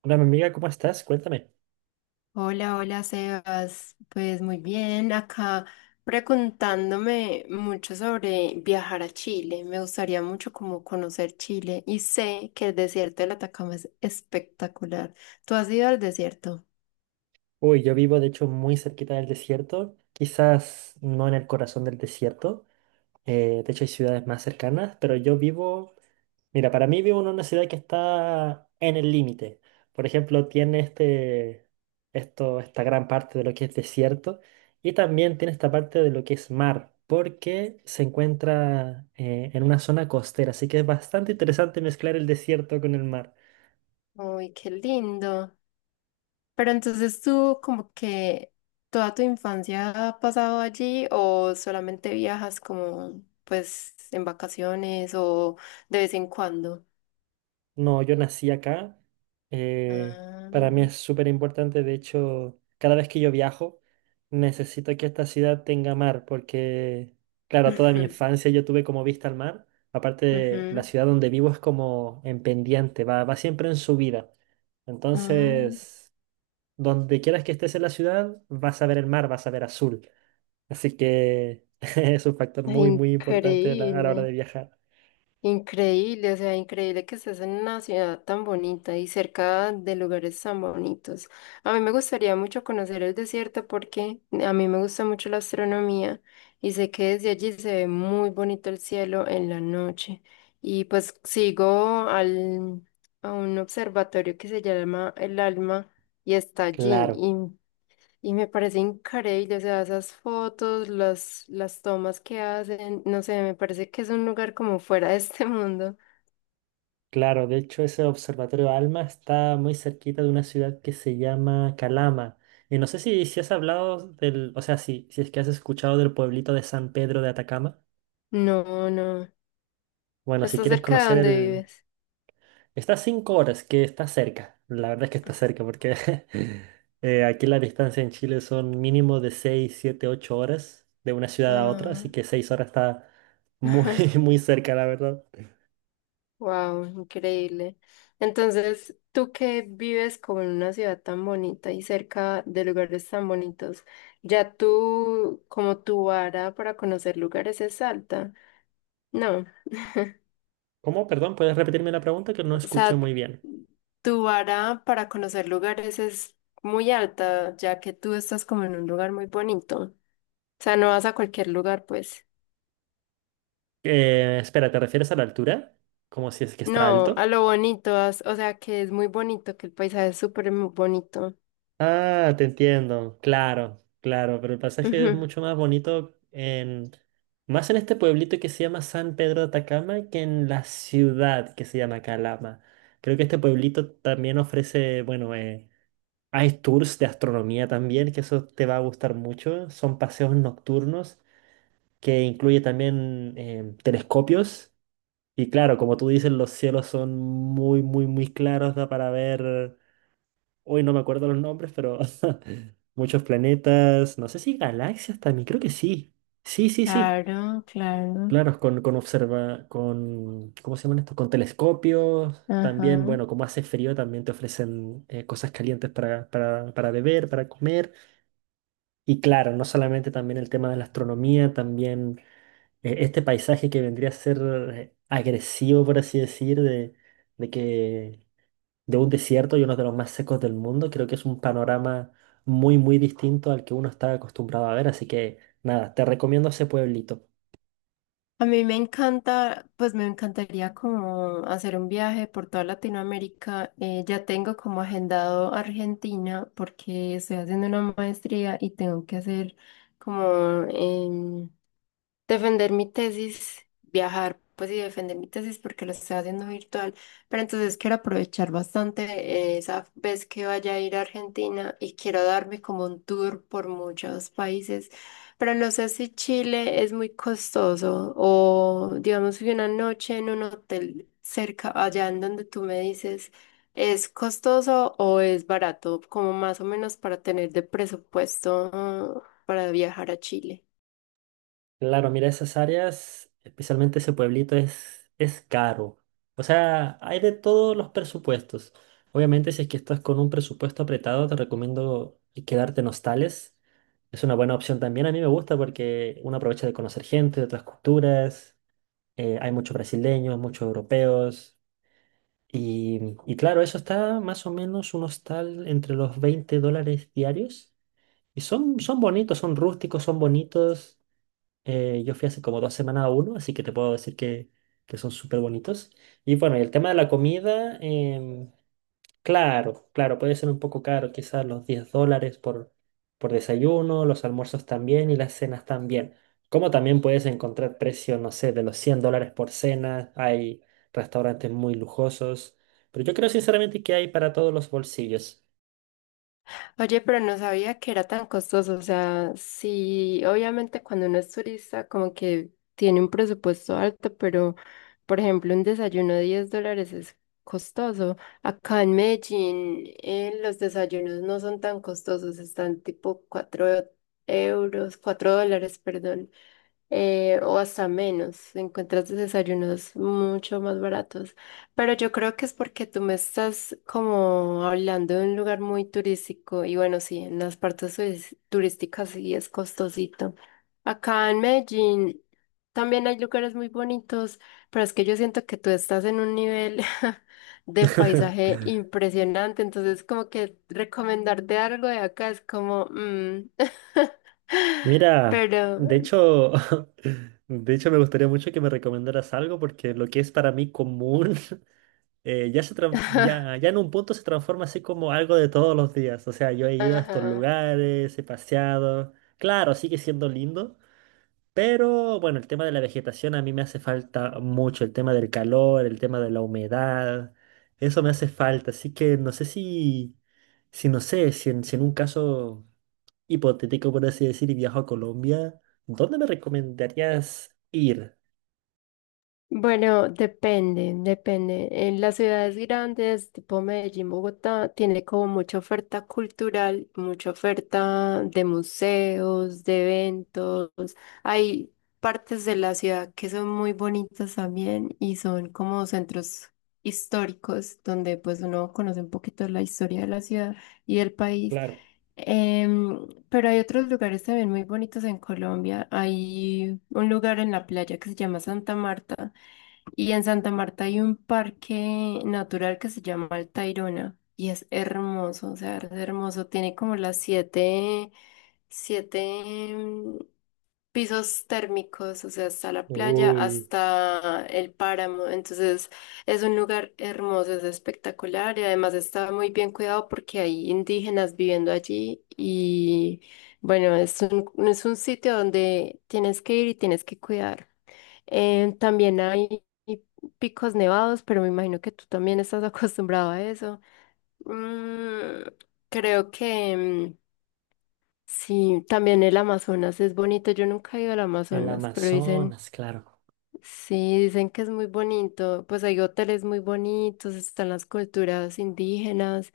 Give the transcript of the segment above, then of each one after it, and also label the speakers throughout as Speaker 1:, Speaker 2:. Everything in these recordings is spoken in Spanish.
Speaker 1: Hola, mi amiga, ¿cómo estás? Cuéntame.
Speaker 2: Hola, hola Sebas. Pues muy bien, acá preguntándome mucho sobre viajar a Chile. Me gustaría mucho como conocer Chile y sé que el desierto del Atacama es espectacular. ¿Tú has ido al desierto?
Speaker 1: Uy, yo vivo de hecho muy cerquita del desierto, quizás no en el corazón del desierto, de hecho hay ciudades más cercanas, pero yo vivo, mira, para mí vivo en una ciudad que está en el límite. Por ejemplo, tiene esta gran parte de lo que es desierto y también tiene esta parte de lo que es mar, porque se encuentra en una zona costera, así que es bastante interesante mezclar el desierto con el mar.
Speaker 2: Uy, qué lindo. Pero entonces tú como que toda tu infancia ha pasado allí ¿o solamente viajas como pues en vacaciones o de vez en cuando?
Speaker 1: No, yo nací acá. eh,
Speaker 2: Ah,
Speaker 1: para mí es súper importante. De hecho, cada vez que yo viajo, necesito que esta ciudad tenga mar, porque, claro, toda mi
Speaker 2: ujú,
Speaker 1: infancia yo tuve como vista al mar. Aparte, la
Speaker 2: ujú.
Speaker 1: ciudad donde vivo es como en pendiente, va siempre en subida.
Speaker 2: Ah,
Speaker 1: Entonces, donde quieras que estés en la ciudad, vas a ver el mar, vas a ver azul. Así que es un factor muy, muy importante a la hora
Speaker 2: increíble,
Speaker 1: de viajar.
Speaker 2: increíble, o sea, increíble que estés en una ciudad tan bonita y cerca de lugares tan bonitos. A mí me gustaría mucho conocer el desierto porque a mí me gusta mucho la astronomía y sé que desde allí se ve muy bonito el cielo en la noche. Y pues sigo a un observatorio que se llama El Alma y está allí.
Speaker 1: Claro.
Speaker 2: Y me parece increíble, o sea, esas fotos, las tomas que hacen, no sé, me parece que es un lugar como fuera de este mundo.
Speaker 1: Claro, de hecho ese observatorio ALMA está muy cerquita de una ciudad que se llama Calama. Y no sé si has hablado del, o sea, si es que has escuchado del pueblito de San Pedro de Atacama.
Speaker 2: No, no.
Speaker 1: Bueno, si
Speaker 2: Está
Speaker 1: quieres
Speaker 2: cerca de
Speaker 1: conocer
Speaker 2: donde
Speaker 1: el...
Speaker 2: vives?
Speaker 1: Está a 5 horas, que está cerca. La verdad es que está cerca porque aquí la distancia en Chile son mínimo de 6, 7, 8 horas de una ciudad a otra,
Speaker 2: Ah,
Speaker 1: así que 6 horas está muy, muy cerca, la verdad.
Speaker 2: wow, increíble. Entonces, tú que vives como en una ciudad tan bonita y cerca de lugares tan bonitos, ya tú, como tu vara para conocer lugares es alta. No.
Speaker 1: ¿Cómo? Perdón, ¿puedes repetirme la pregunta que no
Speaker 2: O
Speaker 1: escuché
Speaker 2: sea,
Speaker 1: muy bien?
Speaker 2: tu vara para conocer lugares es muy alta, ya que tú estás como en un lugar muy bonito. O sea, no vas a cualquier lugar, pues.
Speaker 1: Espera, ¿te refieres a la altura? Como si es que está
Speaker 2: No, a
Speaker 1: alto.
Speaker 2: lo bonito, o sea, que es muy bonito, que el paisaje es súper bonito.
Speaker 1: Ah, te entiendo, claro, claro, pero el pasaje es
Speaker 2: Ujú.
Speaker 1: mucho más bonito en, más en este pueblito que se llama San Pedro de Atacama que en la ciudad que se llama Calama. Creo que este pueblito también ofrece, bueno, hay tours de astronomía también, que eso te va a gustar mucho. Son paseos nocturnos que incluye también telescopios. Y claro, como tú dices, los cielos son muy, muy, muy claros, da para ver, hoy no me acuerdo los nombres, pero muchos planetas, no sé si galaxias también, creo que sí. Sí, sí, sí.
Speaker 2: Claro, claro.
Speaker 1: Claro, con ¿cómo se llaman estos? Con telescopios, también,
Speaker 2: Ajá.
Speaker 1: bueno, como hace frío, también te ofrecen cosas calientes para beber, para comer. Y claro, no solamente también el tema de la astronomía, también este paisaje que vendría a ser agresivo, por así decir, de que de un desierto y uno de los más secos del mundo, creo que es un panorama muy, muy distinto al que uno está acostumbrado a ver. Así que nada, te recomiendo ese pueblito.
Speaker 2: A mí me encanta, pues me encantaría como hacer un viaje por toda Latinoamérica. Ya tengo como agendado Argentina porque estoy haciendo una maestría y tengo que hacer como, em, defender mi tesis, viajar, pues y defender mi tesis porque lo estoy haciendo virtual, pero entonces quiero aprovechar bastante esa vez que vaya a ir a Argentina y quiero darme como un tour por muchos países, pero no sé si Chile es muy costoso o digamos que una noche en un hotel cerca, allá en donde tú me dices, ¿es costoso o es barato? Como más o menos para tener de presupuesto para viajar a Chile.
Speaker 1: Claro, mira, esas áreas, especialmente ese pueblito, es caro. O sea, hay de todos los presupuestos. Obviamente, si es que estás con un presupuesto apretado, te recomiendo quedarte en hostales. Es una buena opción también. A mí me gusta porque uno aprovecha de conocer gente de otras culturas. Hay muchos brasileños, muchos europeos. Y claro, eso está más o menos un hostal entre los $20 diarios. Y son bonitos, son rústicos, son bonitos. Yo fui hace como 2 semanas a uno, así que te puedo decir que son súper bonitos. Y bueno, y el tema de la comida, claro, claro, puede ser un poco caro, quizás los $10 por desayuno, los almuerzos también y las cenas también. Como también puedes encontrar precios, no sé, de los $100 por cena, hay restaurantes muy lujosos, pero yo creo sinceramente que hay para todos los bolsillos.
Speaker 2: Oye, pero no sabía que era tan costoso. O sea, sí, obviamente cuando uno es turista, como que tiene un presupuesto alto, pero por ejemplo, un desayuno de $10 es costoso. Acá en Medellín, los desayunos no son tan costosos, están tipo €4, $4, perdón o hasta menos. Encuentras desayunos mucho más baratos. Pero yo creo que es porque tú me estás como hablando de un lugar muy turístico y bueno, sí, en las partes turísticas sí es costosito. Acá en Medellín también hay lugares muy bonitos, pero es que yo siento que tú estás en un nivel de paisaje impresionante, entonces como que recomendarte algo de acá es como,
Speaker 1: Mira,
Speaker 2: pero...
Speaker 1: de hecho, de hecho me gustaría mucho que me recomendaras algo porque lo que es para mí común ya, ya en un punto se transforma así como algo de todos los días. O sea, yo he ido a estos
Speaker 2: Ajá.
Speaker 1: lugares, he paseado. Claro, sigue siendo lindo, pero bueno, el tema de la vegetación a mí me hace falta mucho. El tema del calor, el tema de la humedad, eso me hace falta. Así que no sé si, si no sé, si en si en un caso hipotético, por así decir, y viajo a Colombia, ¿dónde me recomendarías ir?
Speaker 2: Bueno, depende, depende. En las ciudades grandes, tipo Medellín, Bogotá, tiene como mucha oferta cultural, mucha oferta de museos, de eventos. Hay partes de la ciudad que son muy bonitas también y son como centros históricos donde pues uno conoce un poquito la historia de la ciudad y del país.
Speaker 1: Claro.
Speaker 2: Pero hay otros lugares también muy bonitos en Colombia. Hay un lugar en la playa que se llama Santa Marta y en Santa Marta hay un parque natural que se llama El Tayrona y es hermoso, o sea, es hermoso. Tiene como las siete pisos térmicos, o sea, hasta la playa,
Speaker 1: Uy,
Speaker 2: hasta el páramo. Entonces es un lugar hermoso, es espectacular y además está muy bien cuidado porque hay indígenas viviendo allí y bueno, es un sitio donde tienes que ir y tienes que cuidar. También hay picos nevados, pero me imagino que tú también estás acostumbrado a eso. Mm, creo que mm, sí, también el Amazonas es bonito. Yo nunca he ido al
Speaker 1: el
Speaker 2: Amazonas, pero dicen,
Speaker 1: Amazonas, claro,
Speaker 2: sí, dicen que es muy bonito. Pues hay hoteles muy bonitos, están las culturas indígenas,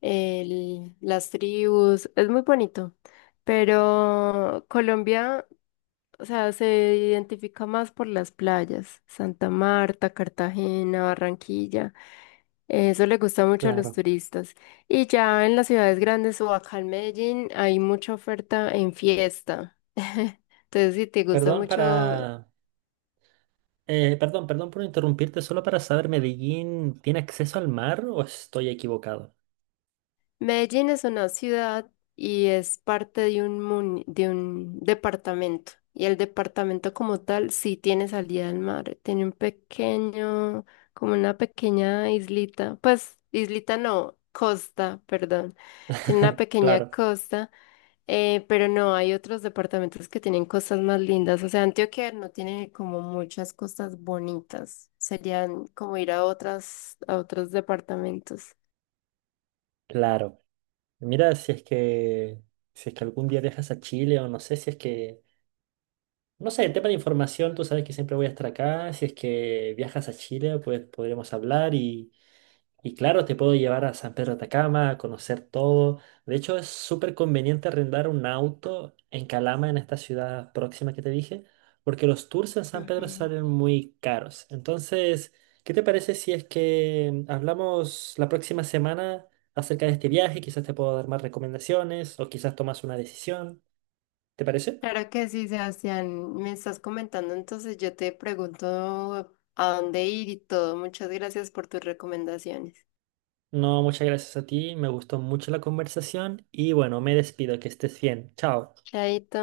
Speaker 2: las tribus, es muy bonito. Pero Colombia... O sea, se identifica más por las playas, Santa Marta, Cartagena, Barranquilla. Eso le gusta mucho a los
Speaker 1: claro.
Speaker 2: turistas. Y ya en las ciudades grandes o acá en Medellín hay mucha oferta en fiesta. Entonces, si te gusta
Speaker 1: Perdón para...
Speaker 2: mucho
Speaker 1: perdón, perdón por interrumpirte, solo para saber, ¿Medellín tiene acceso al mar o estoy equivocado?
Speaker 2: Medellín es una ciudad y es parte de un, muni- de un departamento. Y el departamento como tal sí tiene salida al mar. Tiene un pequeño, como una pequeña islita. Pues, islita no, costa, perdón. Tiene una pequeña
Speaker 1: Claro,
Speaker 2: costa, pero no, hay otros departamentos que tienen costas más lindas. O sea, Antioquia no tiene como muchas costas bonitas. Serían como ir a otros departamentos.
Speaker 1: claro. Mira, si es que... Si es que algún día viajas a Chile o no sé, si es que... No sé, tema de información, tú sabes que siempre voy a estar acá. Si es que viajas a Chile, pues podremos hablar y Y claro, te puedo llevar a San Pedro de Atacama, a conocer todo. De hecho, es súper conveniente arrendar un auto en Calama, en esta ciudad próxima que te dije, porque los tours en San Pedro
Speaker 2: Ujú.
Speaker 1: salen muy caros. Entonces, ¿qué te parece si es que hablamos la próxima semana acerca de este viaje? Quizás te puedo dar más recomendaciones o quizás tomas una decisión. ¿Te parece?
Speaker 2: Claro que sí, Sebastián. Me estás comentando, entonces yo te pregunto a dónde ir y todo. Muchas gracias por tus recomendaciones.
Speaker 1: No, muchas gracias a ti. Me gustó mucho la conversación y bueno, me despido. Que estés bien. Chao.
Speaker 2: Chaito.